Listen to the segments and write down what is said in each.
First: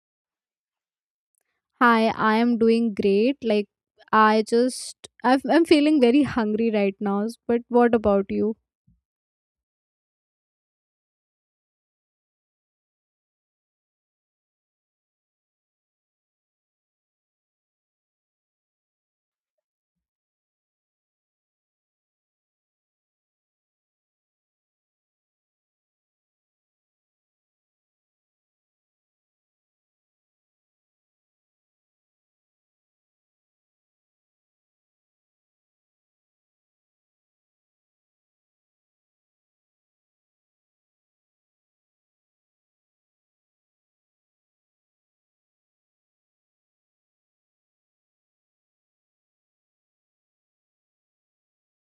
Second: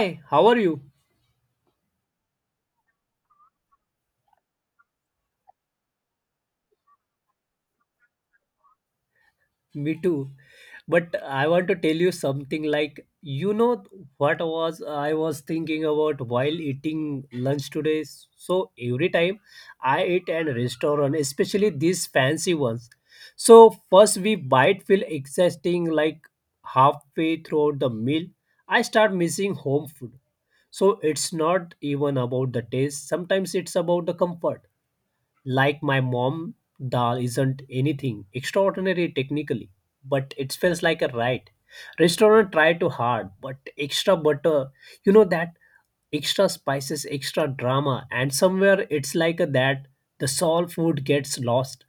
Hi, how are you? Hi, I am doing great. Like, I just, I'm feeling very hungry right now. But what about you? Me too. But I want to tell you something, like, you know what was I was thinking about while eating lunch today. So every time I eat at a restaurant, especially these fancy ones. So first we bite feel exhausting like halfway throughout the meal. I start missing home food. So it's not even about the taste. Sometimes it's about the comfort. Like my mom, dal isn't anything extraordinary technically, but it smells like a right. Restaurant try too hard, but extra butter, you know that extra spices, extra drama, and somewhere it's like a, that the soul food gets lost.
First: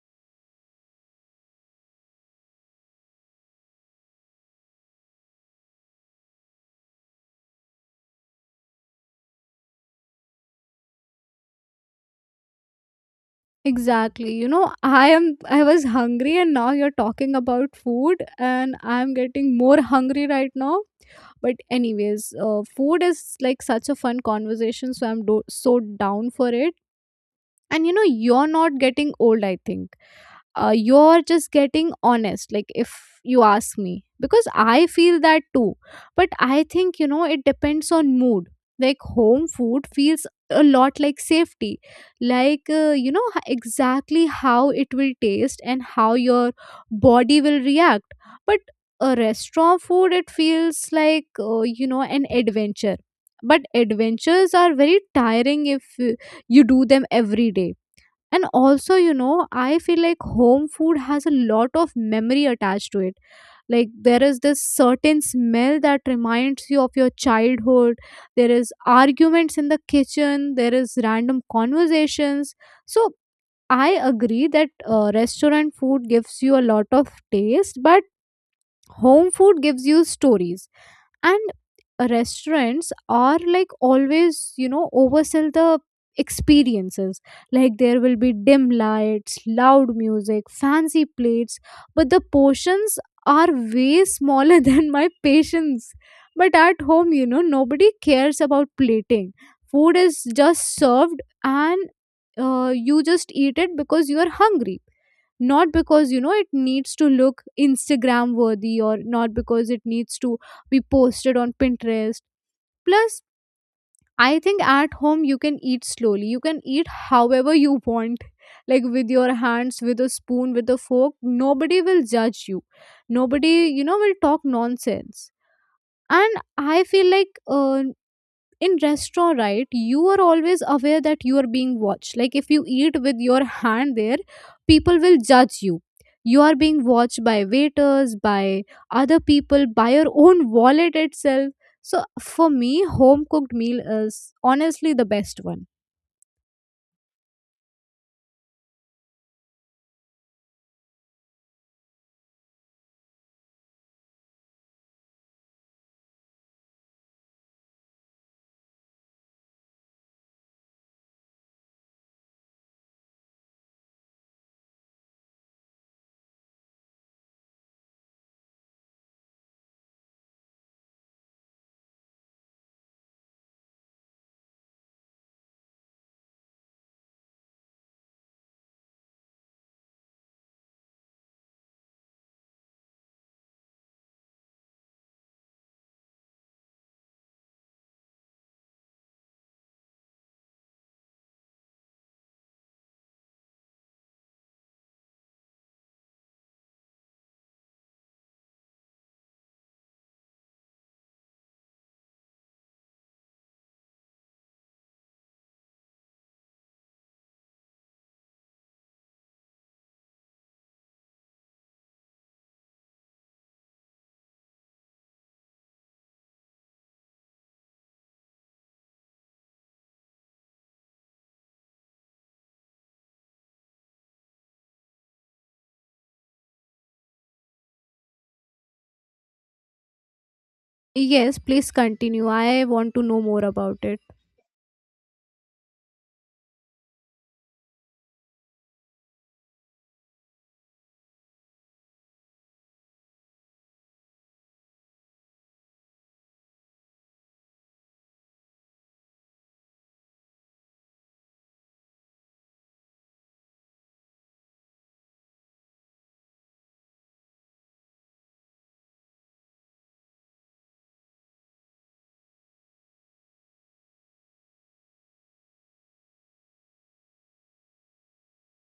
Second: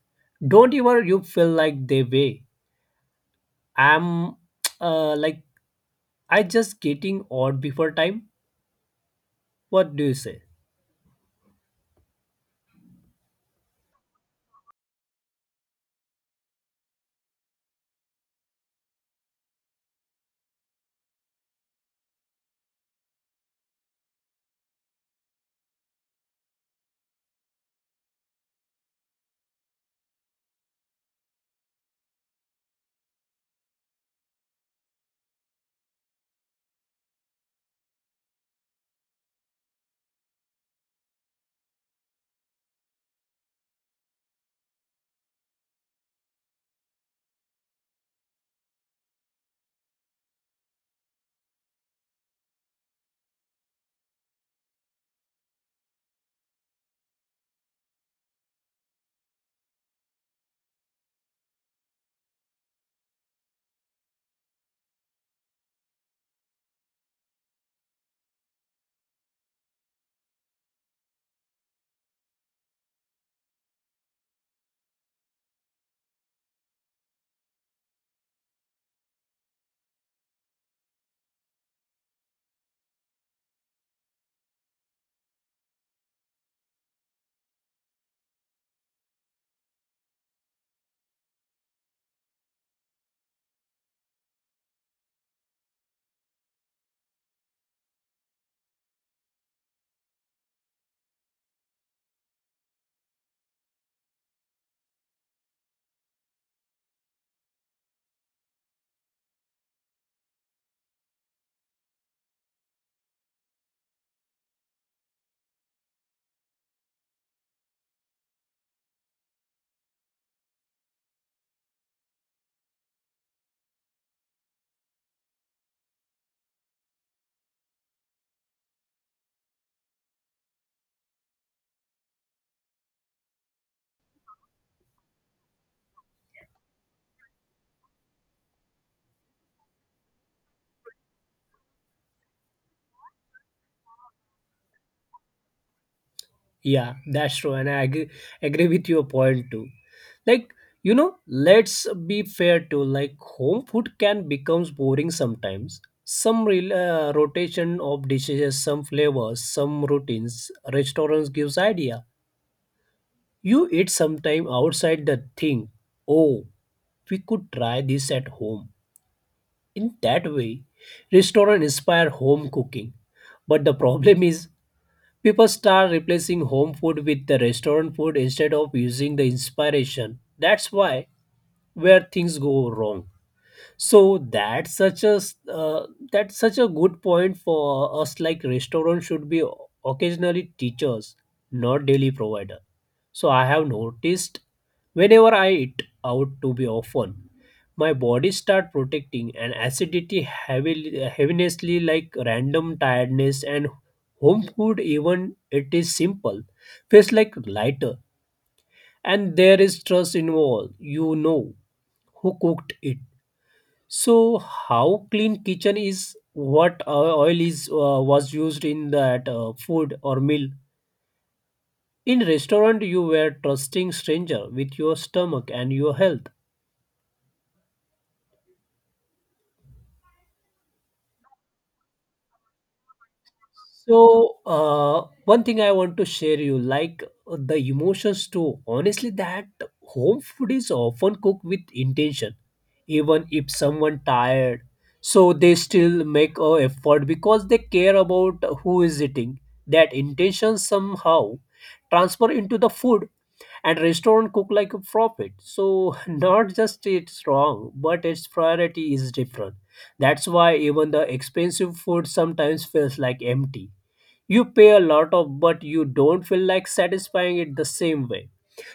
Don't even you feel like they way. I'm like I just getting odd before time. What do you say? Exactly. You know, I was hungry and now you're talking about food and I'm getting more hungry right now. But, anyways, food is like such a fun conversation. So, so down for it. And, you're not getting old, I think. You're just getting honest, like if you ask me, because I feel that too, but I think it depends on mood. Like, home food feels a lot like safety. Like, exactly how it will taste and how your body will react. But a restaurant food, it feels like, an adventure. But adventures are very tiring if you do them every day. And also, I feel like home food has a lot of memory attached to it. Like, there is this certain smell that reminds you of your childhood. There is arguments in the kitchen. There is random conversations. So I agree that restaurant food gives you a lot of taste, but home food gives you stories. And restaurants are like always oversell the experiences. Like, there will be dim lights, loud music, fancy plates, but the portions are way smaller than my patience. But at home, nobody cares about plating. Food is just served, and you just eat it because you are hungry, not because it needs to look Instagram worthy, or not because it needs to be posted on Pinterest. Plus, I think at home you can eat slowly, you can eat however you want, like with your hands, with a spoon, with a fork. Nobody will judge you. Nobody, will talk nonsense. And I feel like, in restaurant, right, you are always aware that you are being watched. Like, if you eat with your hand there, people will judge you. You are being watched by waiters, by other people, by your own wallet itself. So for me, home cooked meal is honestly the best one. Yeah, that's true, and I agree, agree with your point too. Like, you know, let's be fair too, like home food can becomes boring sometimes some real, rotation of dishes, some flavors, some routines. Restaurants gives idea, you eat sometime outside the thing, oh, we could try this at home. In that way, restaurants inspire home cooking. But the problem is, people start replacing home food with the restaurant food instead of using the inspiration. That's why where things go wrong. So that's such a that's such a good point for us. Like, restaurant should be occasionally teachers, not daily provider. So I have noticed, whenever I eat out to be often, my body start protecting and acidity heavily, heavinessly, like random tiredness. And home food, even it is simple, feels like lighter, and there is trust involved, you know who cooked it. So, how clean kitchen is, what oil is was used in that food or meal. In restaurant, you were trusting stranger with your stomach and your health. Yes, please continue, I want to know more about it. So, one thing I want to share you, like the emotions too. Honestly, that home food is often cooked with intention, even if someone tired. So they still make a effort because they care about who is eating. That intention somehow transfer into the food, and restaurant cook like a profit. So not just it's wrong, but its priority is different. That's why even the expensive food sometimes feels like empty. You pay a lot of, but you don't feel like satisfying it the same way.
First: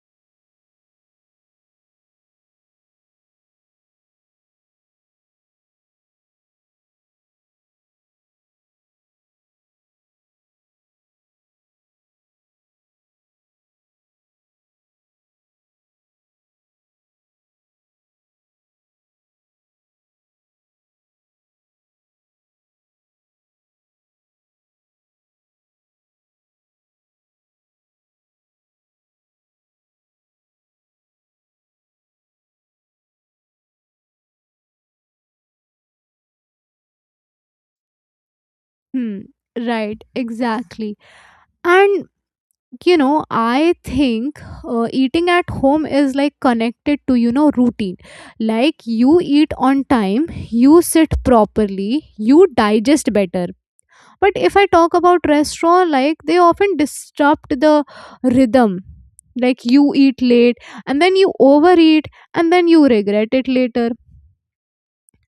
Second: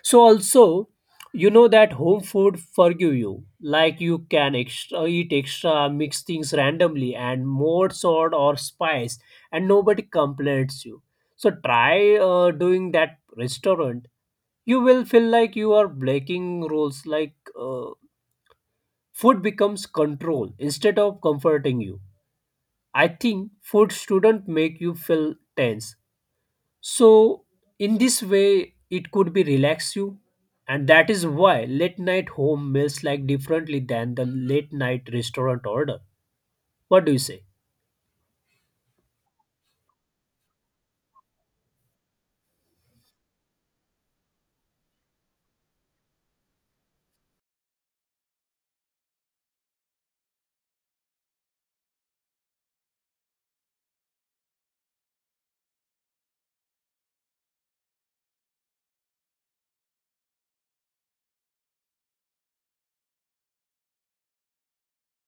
So also, you know that home food forgive you, like you can extra eat, extra mix things randomly and more salt or spice, and nobody complains you. So try doing that restaurant, you will feel like you are breaking rules. Like, uh, food becomes control instead of comforting you. I think food shouldn't make you feel tense. So, in this way, it could be relax you, and that is why late night home meals like differently than the late night restaurant order. What do you say? Hmm. Right, exactly. And, I think eating at home is like connected to, routine. Like, you eat on time, you sit properly, you digest better. But if I talk about restaurant, like, they often disrupt the rhythm. Like, you eat late, and then you overeat, and then you regret it later,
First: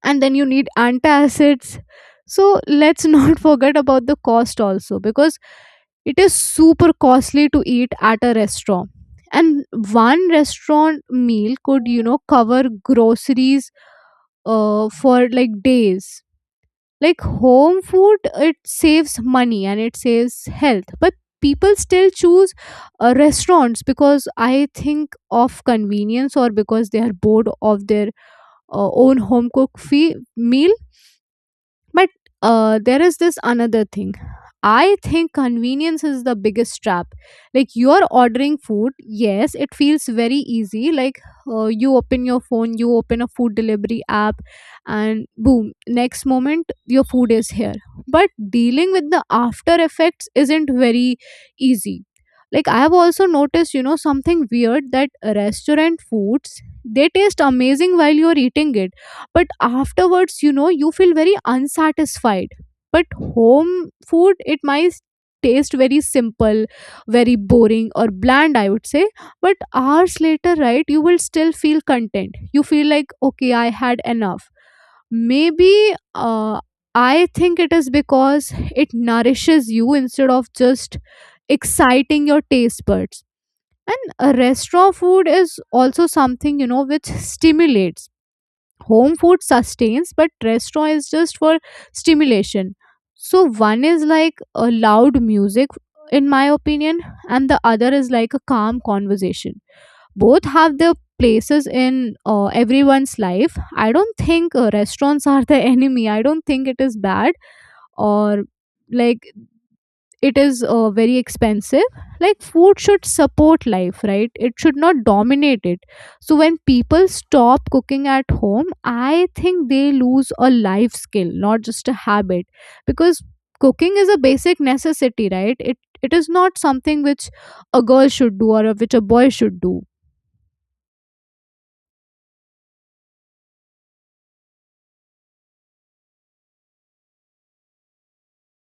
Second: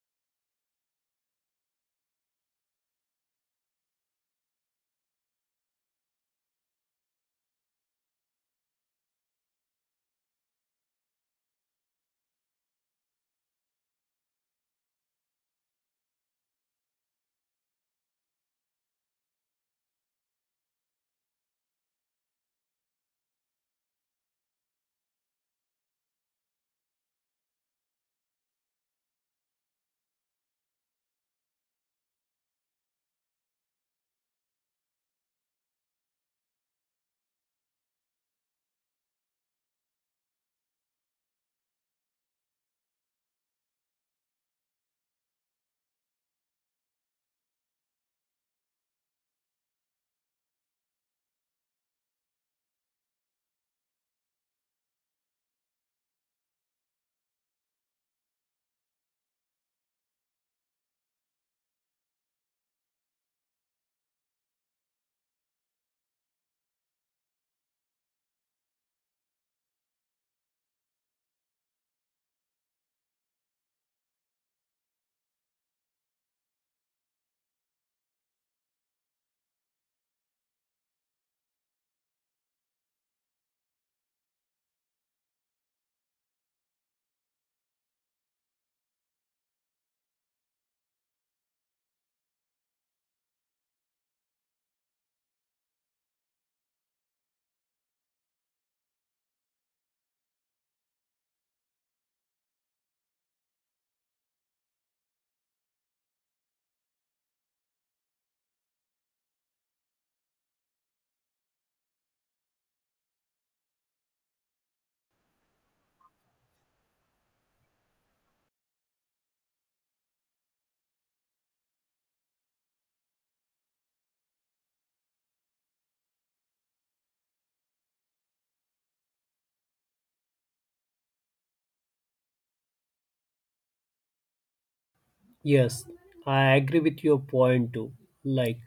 and then you need antacids. So let's not forget about the cost also, because it is super costly to eat at a restaurant. And one restaurant meal could, cover groceries for like days. Like, home food, it saves money and it saves health, but people still choose, restaurants because I think of convenience, or because they are bored of their own home cooked meal. But there is this another thing. I think convenience is the biggest trap. Like, you are ordering food, yes, it feels very easy. Like, you open your phone, you open a food delivery app, and boom, next moment your food is here. But dealing with the after effects isn't very easy. Like, I have also noticed, something weird, that restaurant foods, they taste amazing while you're eating it, but afterwards, you feel very unsatisfied. But home food, it might taste very simple, very boring, or bland, I would say. But hours later, right, you will still feel content, you feel like, okay, I had enough. Maybe, uh, I think it is because it nourishes you instead of just exciting your taste buds. And a restaurant food is also something, which stimulates. Home food sustains, but restaurant is just for stimulation. So one is like a loud music, in my opinion, and the other is like a calm conversation. Both have their places in everyone's life. I don't think restaurants are the enemy, I don't think it is bad, or like, it is very expensive. Like, food should support life, right, it should not dominate it. So when people stop cooking at home, I think they lose a life skill, not just a habit. Because cooking is a basic necessity, right, it is not something which a girl should do or which a boy should do. Yes, I agree with your point too. Like,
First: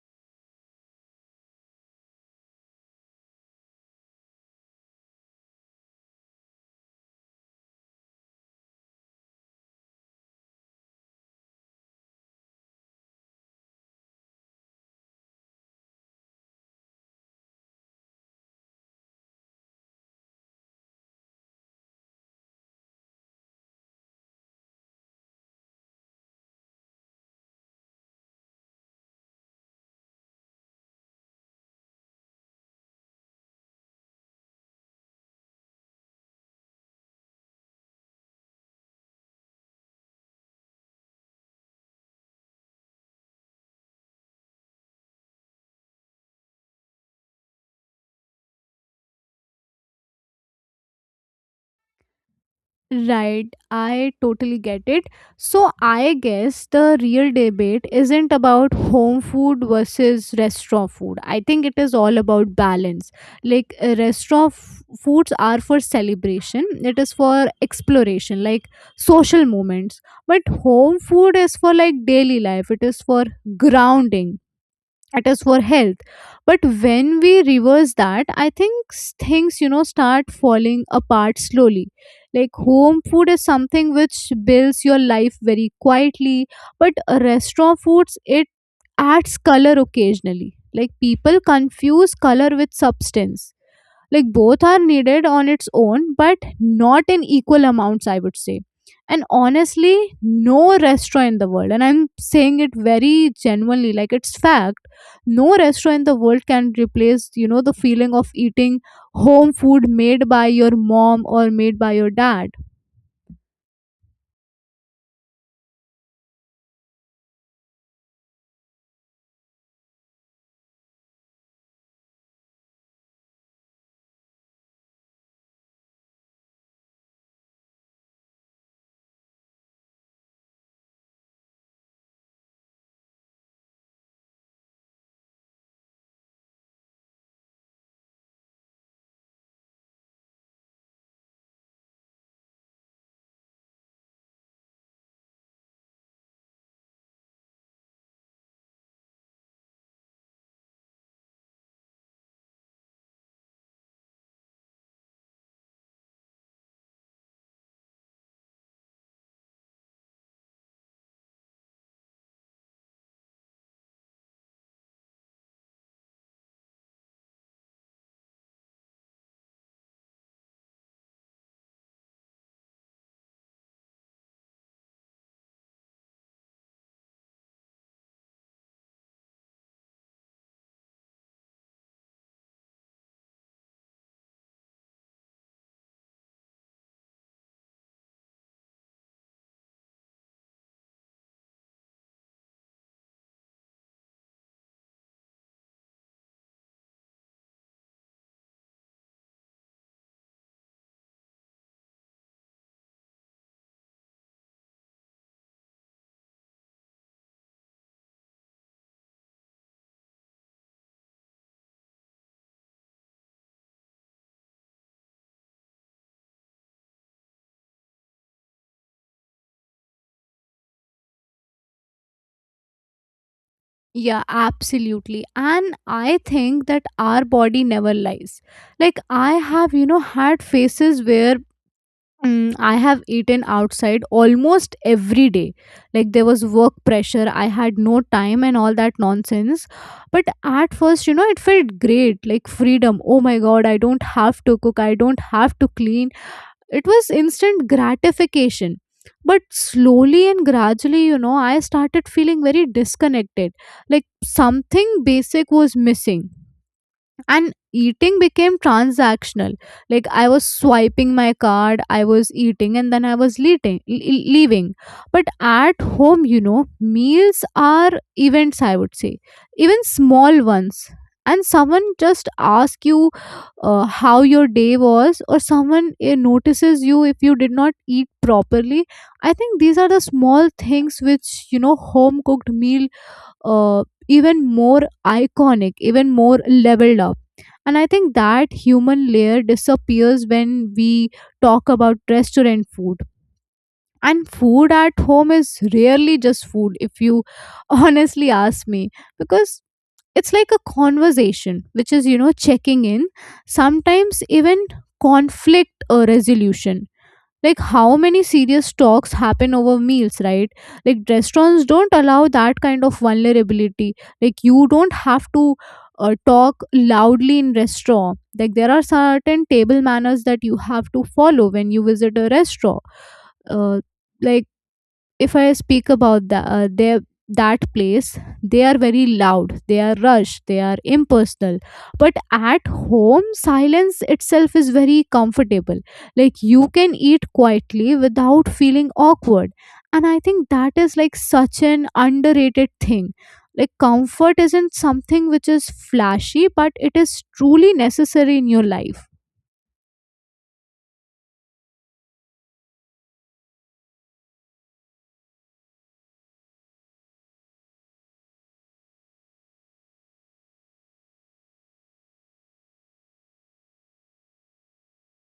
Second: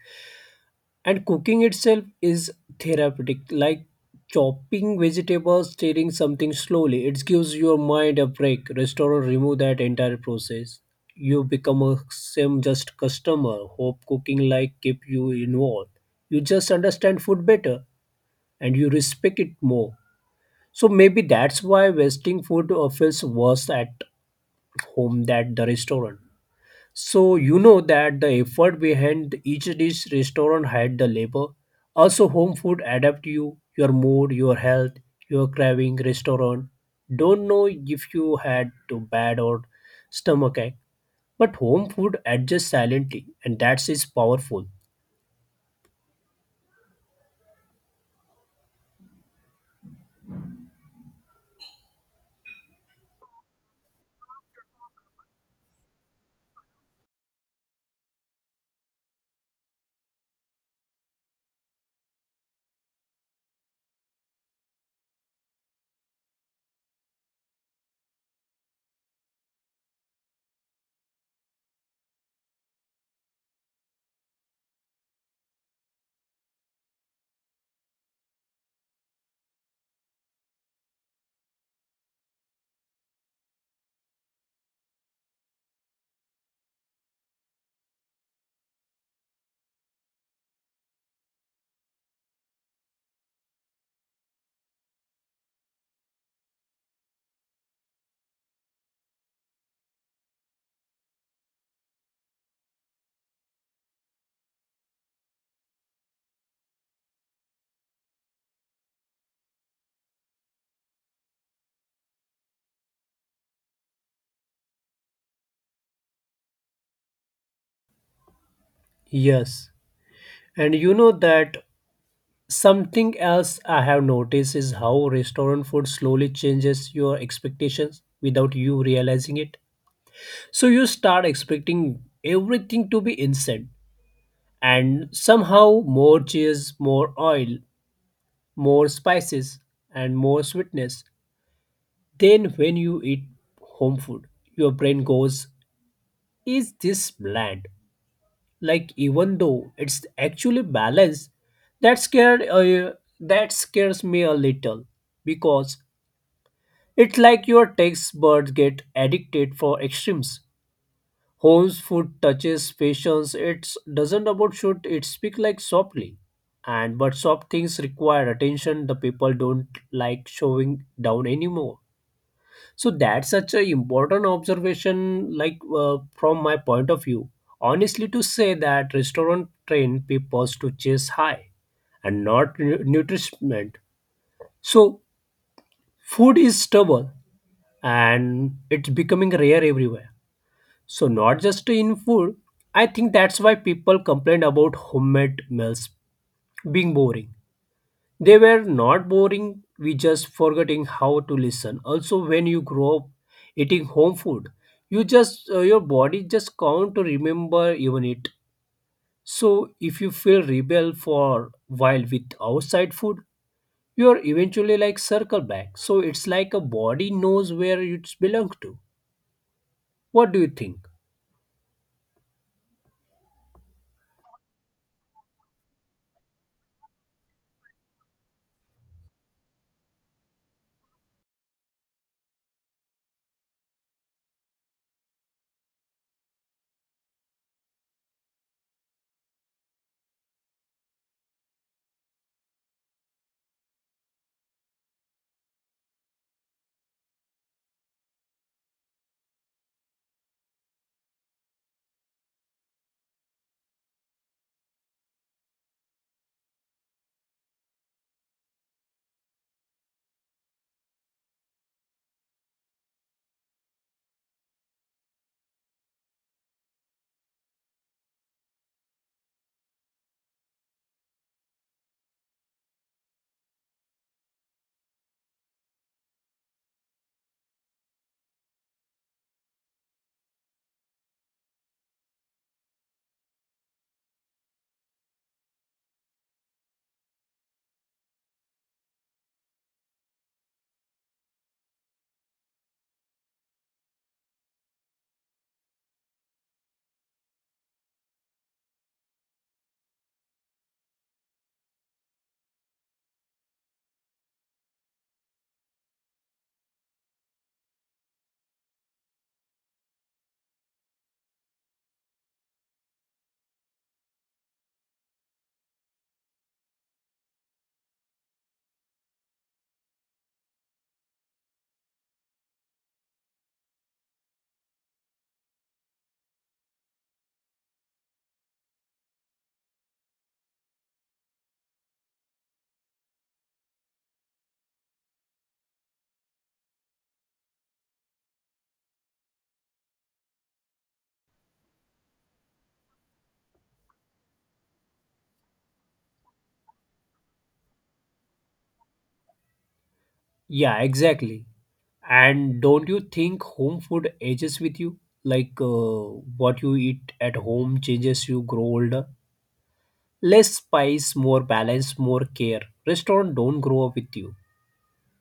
and cooking itself is therapeutic, like chopping vegetables, stirring something slowly. It gives your mind a break. Restaurant remove that entire process. You become a same just customer. Hope cooking like keep you involved. You just understand food better and you respect it more. So maybe that's why wasting food feels worse at home than the restaurant. So you know that the effort behind each dish restaurant had the labor. Also home food adapt you, your mood, your health, your craving restaurant. Don't know if you had to bad or stomach ache. But home food adjusts silently, and that's is powerful. Right, I totally get it. So, I guess the real debate isn't about home food versus restaurant food. I think it is all about balance. Like, restaurant foods are for celebration, it is for exploration, like social moments. But home food is for, like, daily life, it is for grounding at us, for health. But when we reverse that, I think things, start falling apart slowly. Like, home food is something which builds your life very quietly, but restaurant foods, it adds color occasionally. Like, people confuse color with substance. Like, both are needed on its own, but not in equal amounts, I would say. And honestly, no restaurant in the world, and I'm saying it very genuinely, like, it's fact, no restaurant in the world can replace, the feeling of eating home food made by your mom or made by your dad. Yes. And you know that something else I have noticed is how restaurant food slowly changes your expectations without you realizing it. So you start expecting everything to be instant and somehow more cheese, more oil, more spices, and more sweetness. Then when you eat home food, your brain goes, is this bland? Like even though it's actually balanced, that scared that scares me a little because it's like your taste buds get addicted for extremes. Home's food touches patience. It doesn't about shoot. It speak like softly, and but soft things require attention. The people don't like showing down anymore. So that's such an important observation. Like, from my point of view, honestly, to say that restaurant train people to chase high and not nutrition. So food is stubborn and it's becoming rare everywhere. So not just in food. I think that's why people complain about homemade meals being boring. They were not boring, we just forgetting how to listen. Also when you grow up eating home food, you just your body just can't remember even it. So if you feel rebel for while with outside food, you're eventually like circle back. So it's like a body knows where it belongs to. What do you think? Yeah, absolutely. And I think that our body never lies. Like, I have, had phases where I have eaten outside almost every day. Like, there was work pressure, I had no time, and all that nonsense. But at first, it felt great, like freedom. Oh my god, I don't have to cook, I don't have to clean. It was instant gratification. But slowly and gradually, I started feeling very disconnected. Like, something basic was missing, and eating became transactional. Like, I was swiping my card, I was eating, and then I was leaving. But at home, meals are events, I would say, even small ones. And someone just asks you, how your day was, or someone notices you if you did not eat properly. I think these are the small things which, home cooked meal even more iconic, even more leveled up. And I think that human layer disappears when we talk about restaurant food. And food at home is rarely just food, if you honestly ask me, because it's like a conversation, which is, checking in, sometimes even conflict or resolution. Like, how many serious talks happen over meals, right? Like, restaurants don't allow that kind of vulnerability. Like, you don't have to talk loudly in restaurant. Like, there are certain table manners that you have to follow when you visit a restaurant. uh, like, if I speak about their, that place, they are very loud, they are rushed, they are impersonal. But at home, silence itself is very comfortable. Like, you can eat quietly without feeling awkward. And I think that is like such an underrated thing. Like, comfort isn't something which is flashy, but it is truly necessary in your life. Yeah, exactly. And don't you think home food ages with you? Like, what you eat at home changes you grow older. Less spice, more balance, more care. Restaurant don't grow up with you,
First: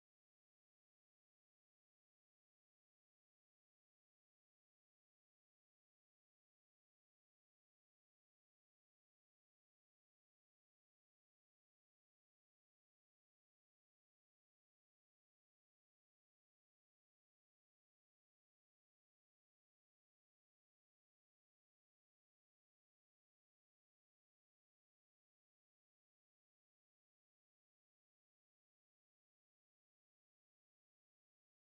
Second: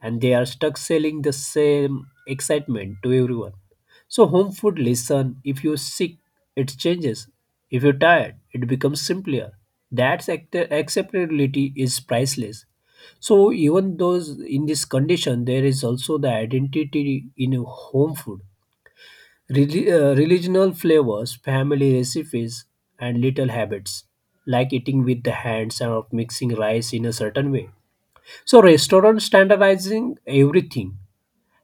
and they are stuck selling the same excitement to everyone. So home food listen, if you're sick, it changes. If you're tired, it becomes simpler. That's acceptability is priceless. So even those in this condition, there is also the identity in a home food, religional flavors, family recipes, and little habits like eating with the hands or mixing rice in a certain way. So restaurant standardizing everything,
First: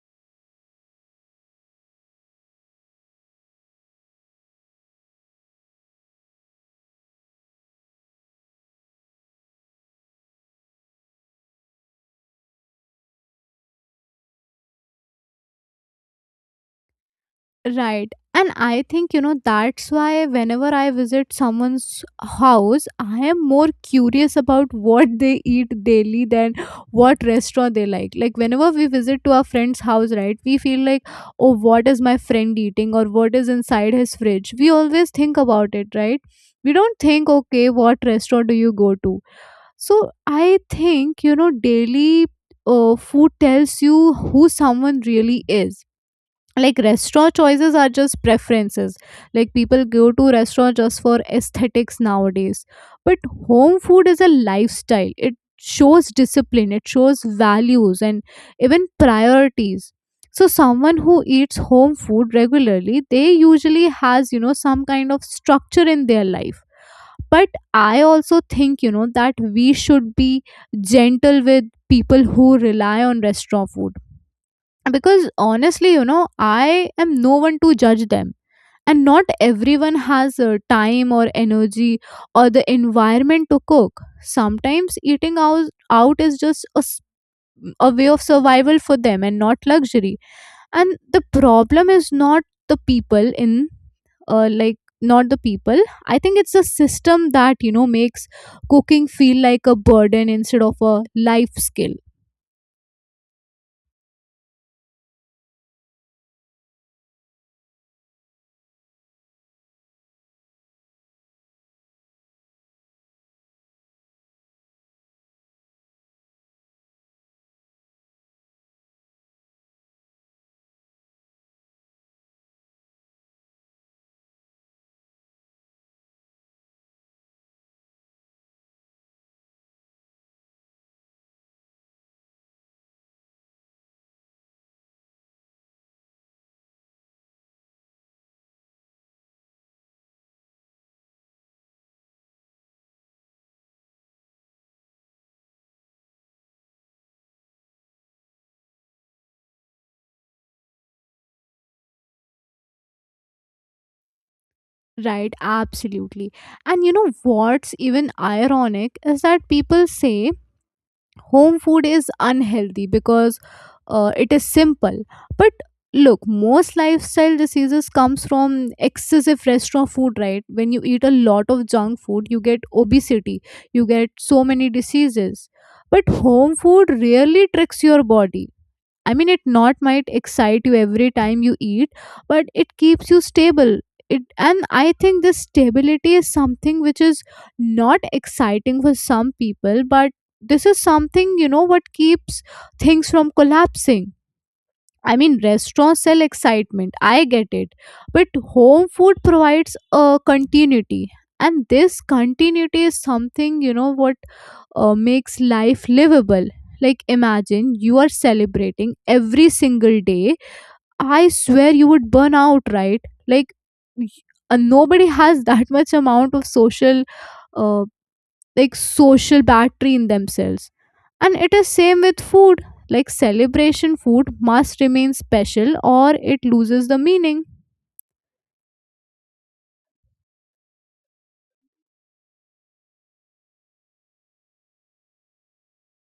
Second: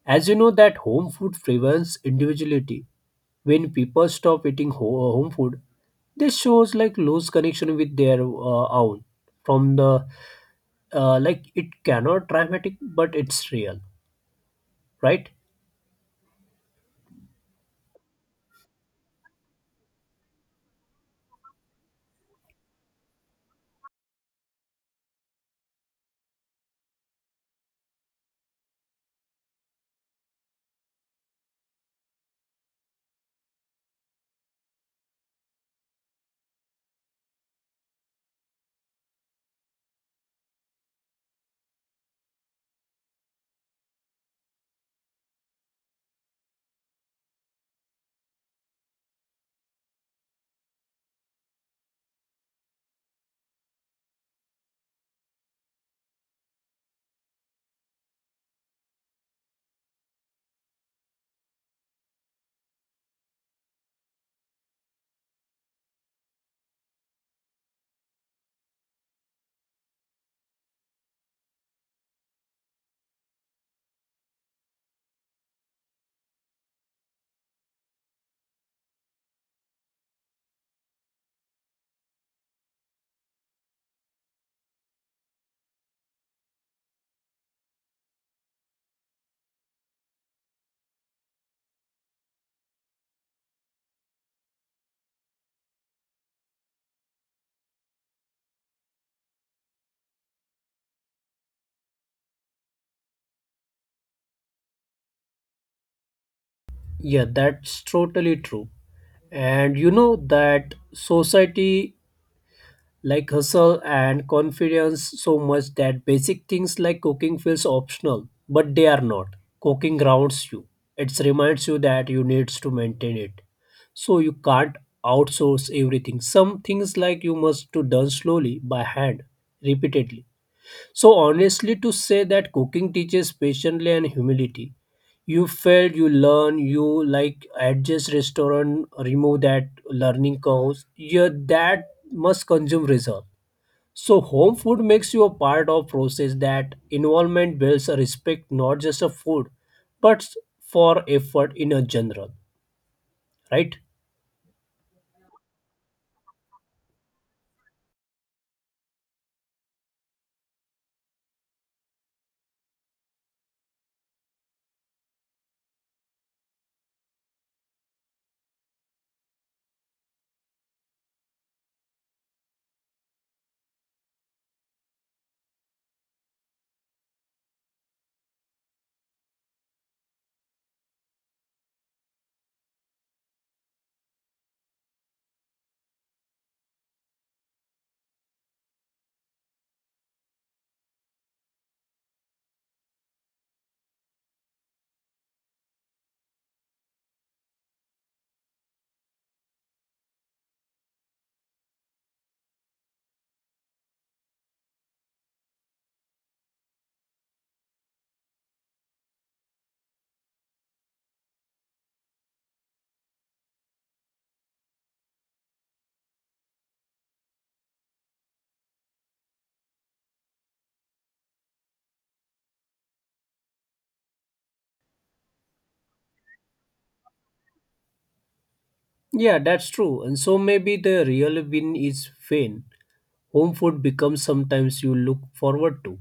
as you know that home food favors individuality. When people stop eating home food, this shows like lose connection with their own from the like it cannot dramatic, but it's real, right? Right. And I think, that's why whenever I visit someone's house, I am more curious about what they eat daily than what restaurant they like. Like, whenever we visit to our friend's house, right, we feel like, oh, what is my friend eating, or what is inside his fridge? We always think about it, right? We don't think, okay, what restaurant do you go to? So I think, daily food tells you who someone really is. Like, restaurant choices are just preferences. Like, people go to restaurant just for aesthetics nowadays. But home food is a lifestyle, it shows discipline, it shows values, and even priorities. So someone who eats home food regularly, they usually has, some kind of structure in their life. But I also think, that we should be gentle with people who rely on restaurant food. Because honestly, I am no one to judge them. And not everyone has time or energy or the environment to cook. Sometimes eating out is just a way of survival for them and not luxury. And the problem is not the people in like not the people, I think it's the system that, makes cooking feel like a burden instead of a life skill. Yeah, that's totally true. And you know that society like hustle and confidence so much that basic things like cooking feels optional, but they are not. Cooking grounds you, it reminds you that you needs to maintain it. So you can't outsource everything, some things like you must to done slowly by hand repeatedly. So honestly to say that cooking teaches patience and humility. You fail, you learn, you like adjust. Restaurant remove that learning curves. Yeah, that must consume result. So home food makes you a part of process, that involvement builds a respect not just of food, but for effort in a general, right? Right, absolutely. And you know what's even ironic is that people say home food is unhealthy because it is simple. But look, most lifestyle diseases comes from excessive restaurant food, right? When you eat a lot of junk food, you get obesity, you get so many diseases. But home food really tricks your body. I mean, it not might excite you every time you eat, but it keeps you stable. It and I think this stability is something which is not exciting for some people, but this is something what keeps things from collapsing. I mean, restaurants sell excitement. I get it, but home food provides a continuity, and this continuity is something you know what makes life livable. Like, imagine you are celebrating every single day. I swear you would burn out, right? Like, y- Nobody has that much amount of social, uh, social battery in themselves. And it is same with food. Like, celebration food must remain special or it loses the meaning. Yeah, that's true. And so maybe the real win is fame, home food becomes sometimes you look forward to.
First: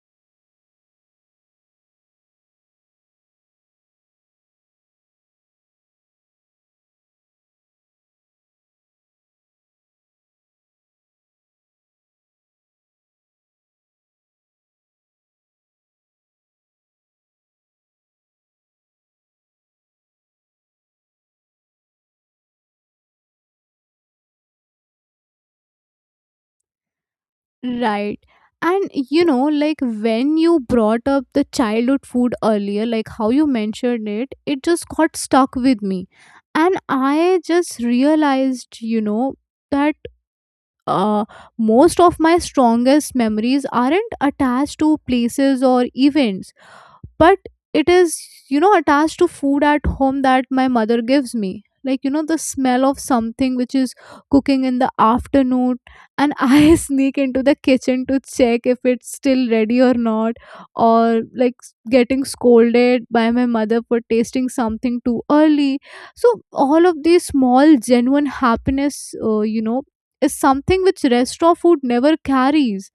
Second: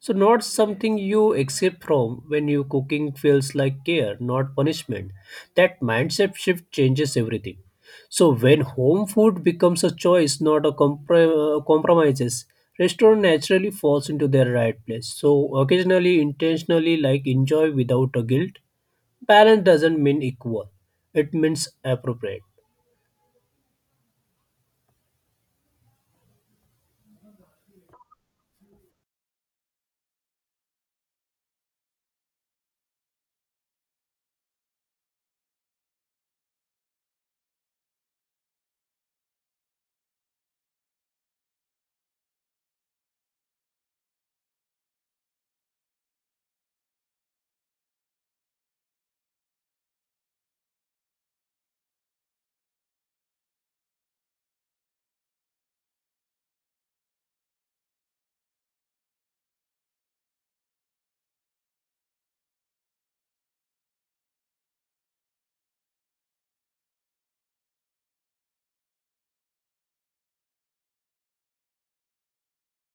So not something you escape from, when you cooking feels like care, not punishment. That mindset shift changes everything. So when home food becomes a choice, not a compromises, restaurant naturally falls into their right place. So occasionally, intentionally, like enjoy without a guilt. Balance doesn't mean equal; it means appropriate. Right. And you know, like when you brought up the childhood food earlier, like how you mentioned it, it just got stuck with me. And I just realized, you know, that uh, most of my strongest memories aren't attached to places or events, but it is attached to food at home that my mother gives me, like the smell of something which is cooking in the afternoon, and I sneak into the kitchen to check if it's still ready or not, or like getting scolded by my mother for tasting something too early. So all of these small genuine happiness, uh, you know is something which restaurant food never carries.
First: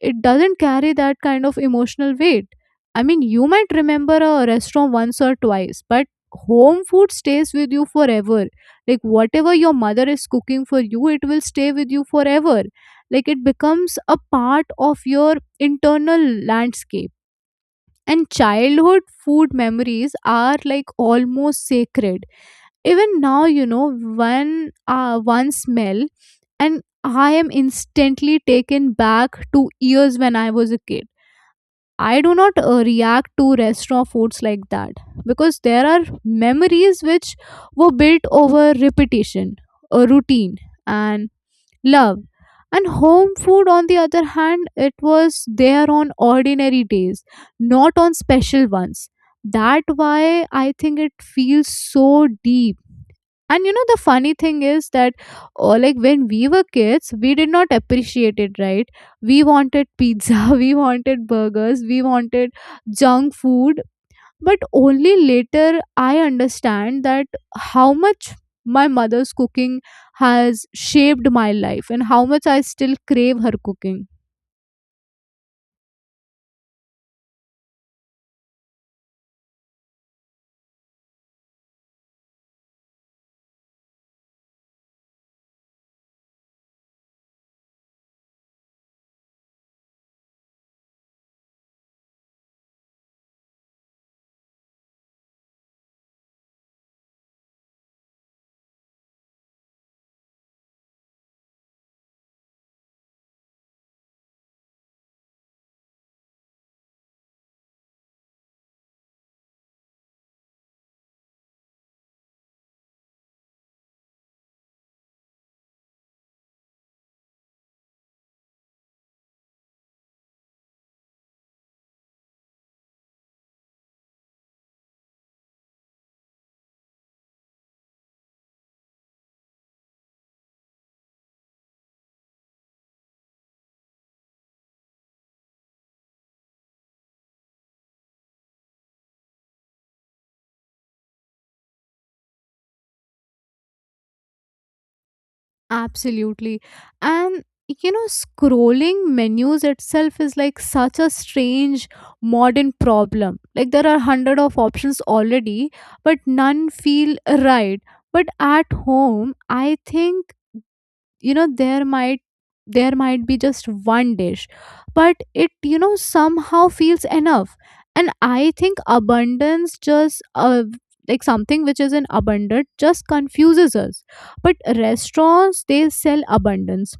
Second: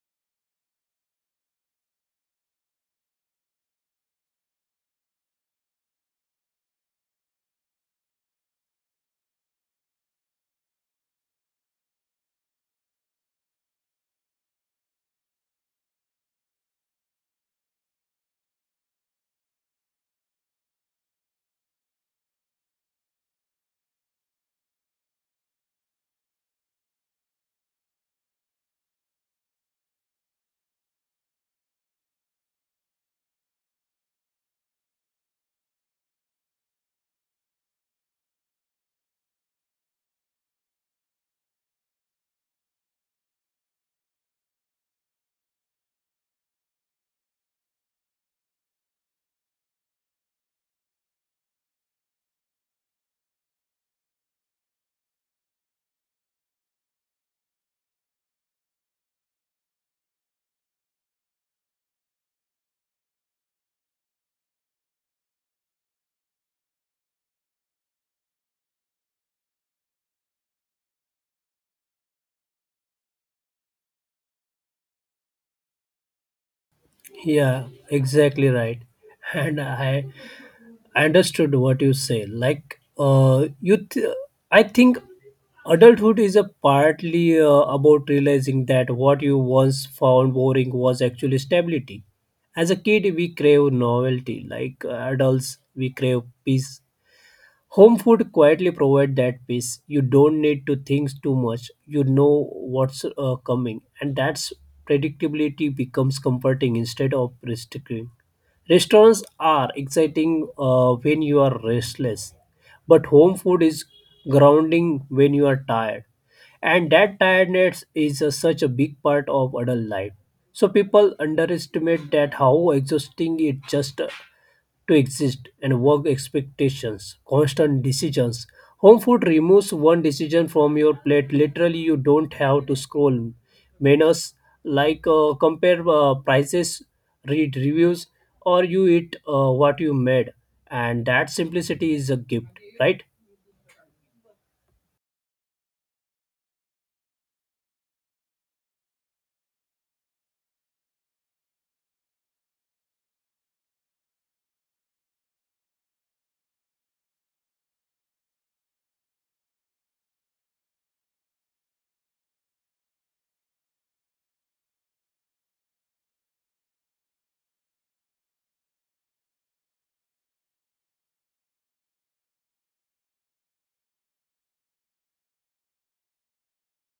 It doesn't carry that kind of emotional weight. I mean, you might remember a restaurant once or twice, but home food stays with you forever. Like, whatever your mother is cooking for you, it will stay with you forever. Like, it becomes a part of your internal landscape. And childhood food memories are like almost sacred. Even now, you know, one smell, and I am instantly taken back to years when I was a kid. I do not react to restaurant foods like that, because there are memories which were built over repetition, a routine, and love. And home food, on the other hand, it was there on ordinary days, not on special ones. That why I think it feels so deep. And you know the funny thing is that, like when we were kids we did not appreciate it, right? We wanted pizza, we wanted burgers, we wanted junk food. But only later I understand that how much my mother's cooking has shaped my life, and how much I still crave her cooking. Yeah, exactly right. And I understood what you say. Like, I think adulthood is a partly about realizing that what you once found boring was actually stability. As a kid, we crave novelty. Like, adults, we crave peace. Home food quietly provides that peace. You don't need to think too much. You know what's coming, and that's predictability becomes comforting instead of restricting. Restaurants are exciting when you are restless, but home food is grounding when you are tired, and that tiredness is such a big part of adult life. So people underestimate that how exhausting it just to exist and work expectations, constant decisions. Home food removes one decision from your plate. Literally, you don't have to scroll menus, like compare prices, read reviews, or you eat what you made. And that simplicity is a gift, right? Absolutely. And you know, scrolling menus itself is like such a strange modern problem. Like there are hundred of options already, but none feel right. But at home, I think, you know there might there might be just one dish, but it somehow feels enough. And I think abundance just like something which is in abundant just confuses us. But restaurants, they sell abundance,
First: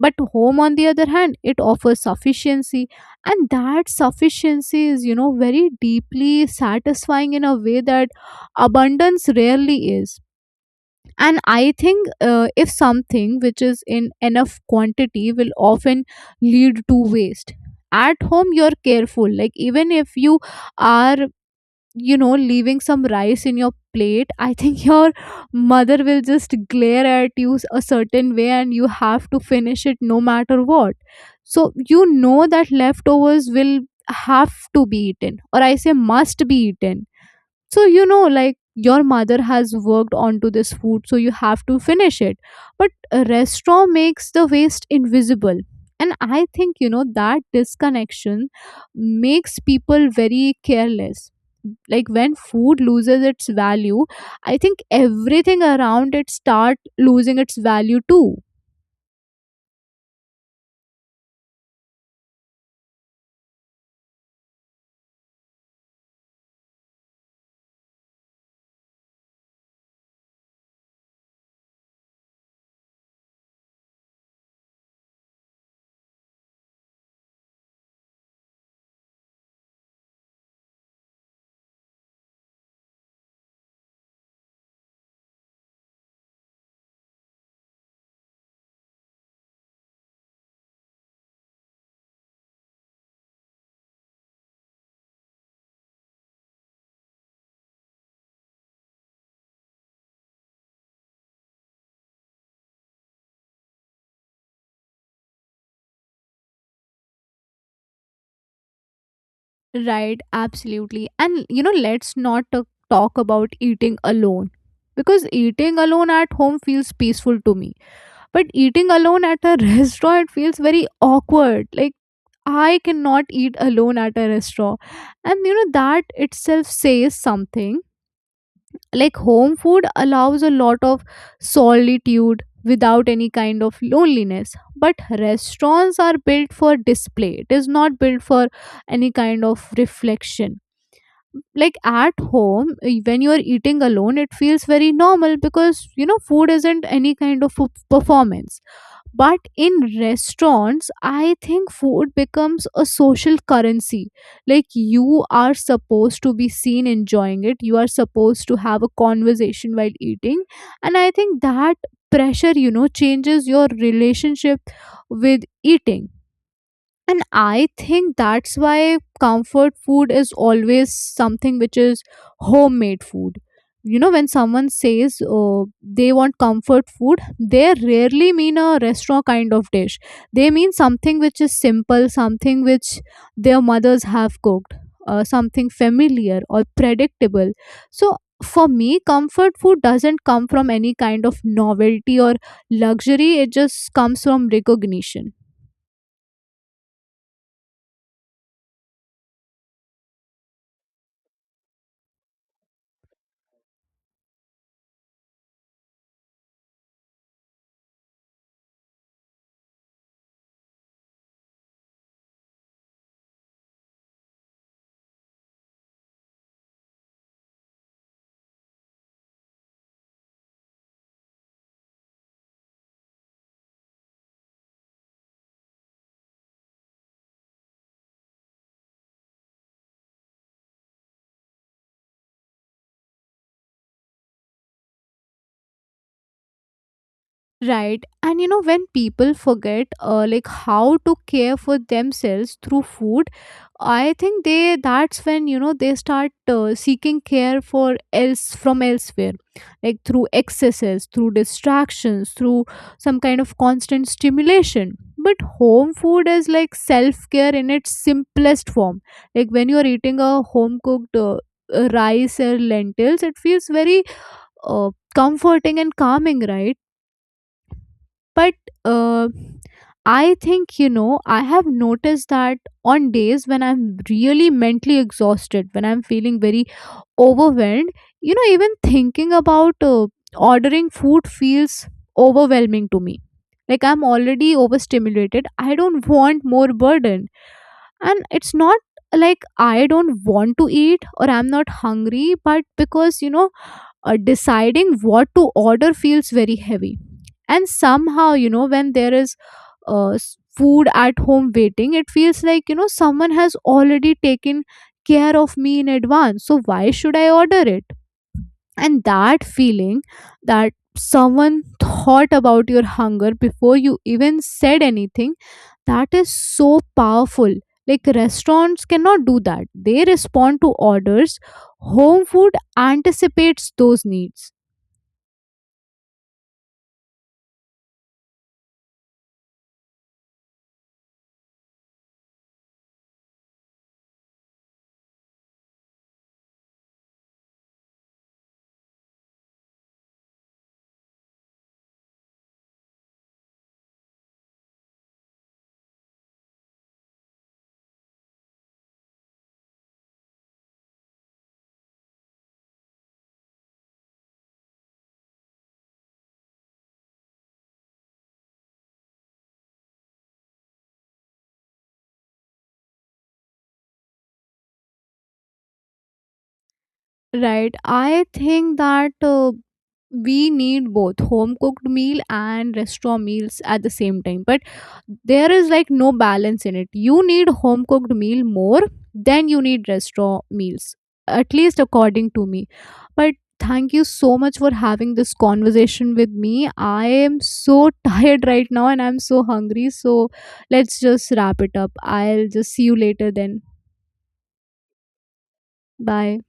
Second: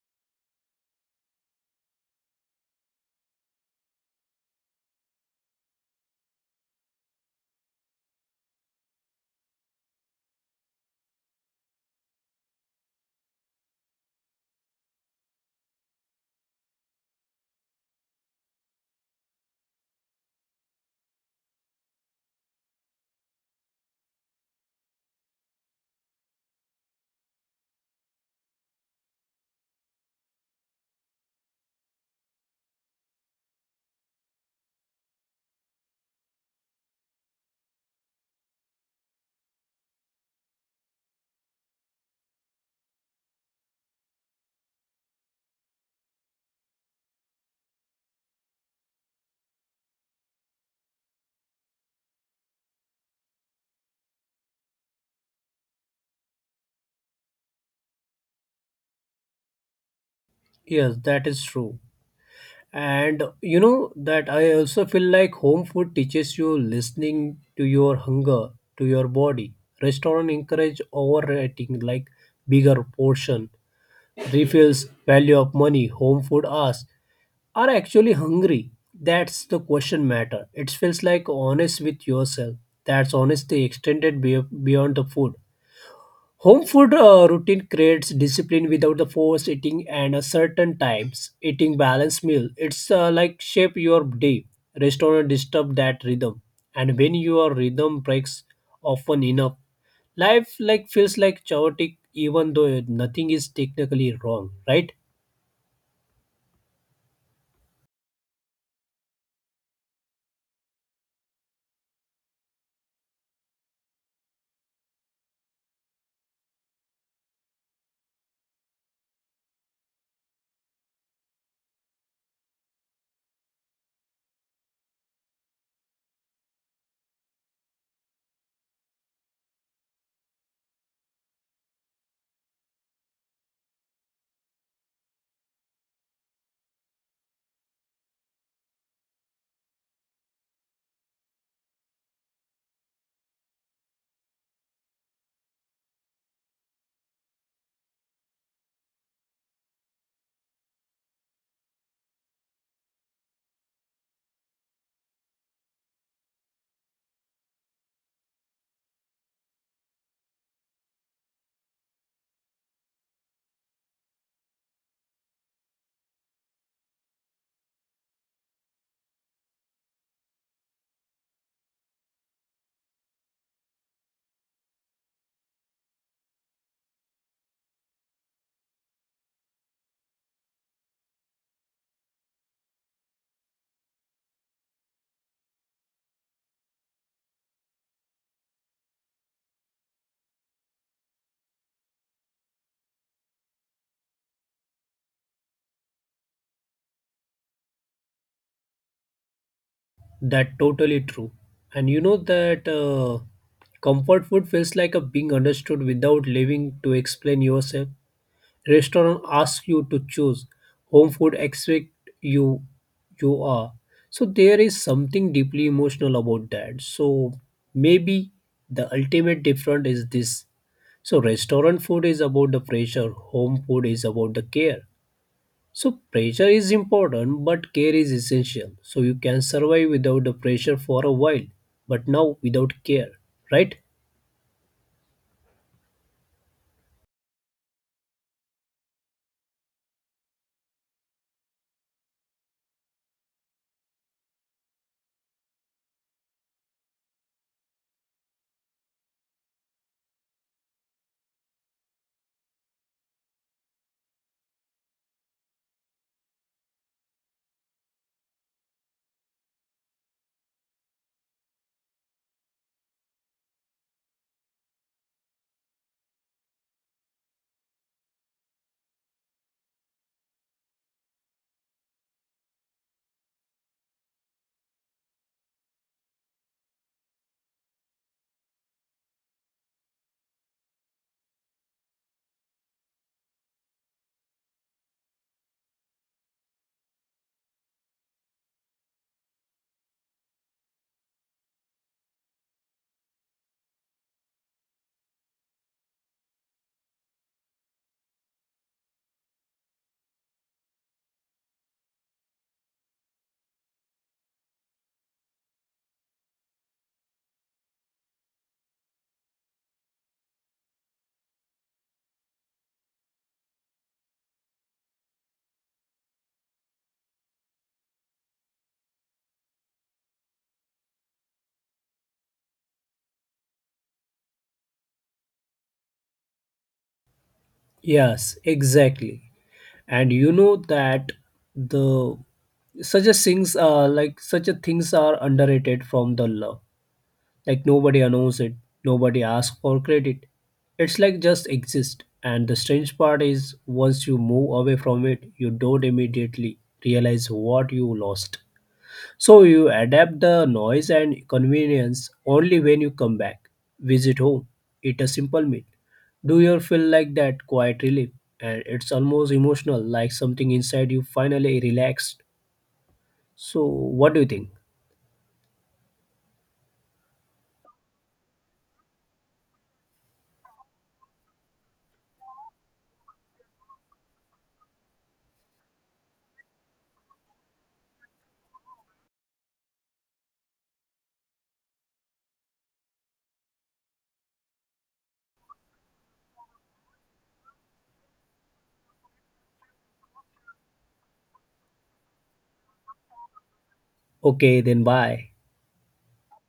but home, on the other hand, it offers sufficiency. And that sufficiency is, you know, very deeply satisfying in a way that abundance rarely is. And I think if something which is in enough quantity will often lead to waste. At home you're careful, like even if you are, you know, leaving some rice in your plate, I think your mother will just glare at you a certain way and you have to finish it no matter what. So you know that leftovers will have to be eaten, or I say must be eaten. So you know, like your mother has worked onto this food, so you have to finish it. But a restaurant makes the waste invisible, and I think you know that disconnection makes people very careless. Like when food loses its value, I think everything around it start losing its value too. Yes, that is true. And you know that I also feel like home food teaches you listening to your hunger, to your body. Restaurant encourage overeating like bigger portion, refills, value of money. Home food asks, are I actually hungry? That's the question matter. It feels like honest with yourself. That's honesty extended beyond the food. Home food routine creates discipline without the forced eating, and a certain times eating balanced meal. It's like shape your day. Restaurant disturb that rhythm, and when your rhythm breaks often enough, life like feels like chaotic even though nothing is technically wrong. Right? Right, absolutely. And you know, let's not talk about eating alone, because eating alone at home feels peaceful to me, but eating alone at a restaurant feels very awkward. Like, I cannot eat alone at a restaurant, and you know that itself says something. Like, home food allows a lot of solitude without any kind of loneliness, but restaurants are built for display. It is not built for any kind of reflection. Like, at home, when you're eating alone it feels very normal because you know food isn't any kind of performance. But in restaurants, I think food becomes a social currency. Like, you are supposed to be seen enjoying it, you are supposed to have a conversation while eating. And I think that pressure, you know, changes your relationship with eating. And I think that's why comfort food is always something which is homemade food. You know, when someone says they want comfort food, they rarely mean a restaurant kind of dish. They mean something which is simple, something which their mothers have cooked, something familiar or predictable. So, for me, comfort food doesn't come from any kind of novelty or luxury, it just comes from recognition. That totally true. And you know that comfort food feels like a being understood without living to explain yourself. Restaurant asks you to choose, home food expect you, you are, so there is something deeply emotional about that. So maybe the ultimate difference is this. So restaurant food is about the pressure, home food is about the care. So pressure is important, but care is essential. So you can survive without the pressure for a while, but now without care, right? Right. And you know, when people forget like how to care for themselves through food, I think they that's when you know they start seeking care for else from elsewhere, like through excesses, through distractions, through some kind of constant stimulation. But home food is like self care in its simplest form. Like, when you are eating a home cooked rice or lentils, it feels very comforting and calming, right? But uh, I think, you know, I have noticed that on days when I'm really mentally exhausted, when I'm feeling very overwhelmed, you know, even thinking about ordering food feels overwhelming to me. Like, I'm already overstimulated. I don't want more burden. And it's not like I don't want to eat or I'm not hungry, but because, deciding what to order feels very heavy. And somehow you know when there is food at home waiting, it feels like you know someone has already taken care of me in advance, so why should I order it? And that feeling, that someone thought about your hunger before you even said anything, that is so powerful. Like, restaurants cannot do that, they respond to orders. Home food anticipates those needs. Yes, exactly. And you know that the such a things like such a things are underrated from the law. Like nobody announces it, nobody asks for credit. It's like just exist, and the strange part is once you move away from it you don't immediately realize what you lost. So you adapt the noise and convenience, only when you come back, visit home, eat a simple meal. Do you feel like that quiet relief? And it's almost emotional, like something inside you finally relaxed. So what do you think? Right. I think that we need both home cooked meal and restaurant meals at the same time. But there is like no balance in it. You need home cooked meal more than you need restaurant meals, at least according to me. But thank you so much for having this conversation with me. I am so tired right now, and I'm so hungry. So let's just wrap it up. I'll just see you later then. Okay, then bye. Bye.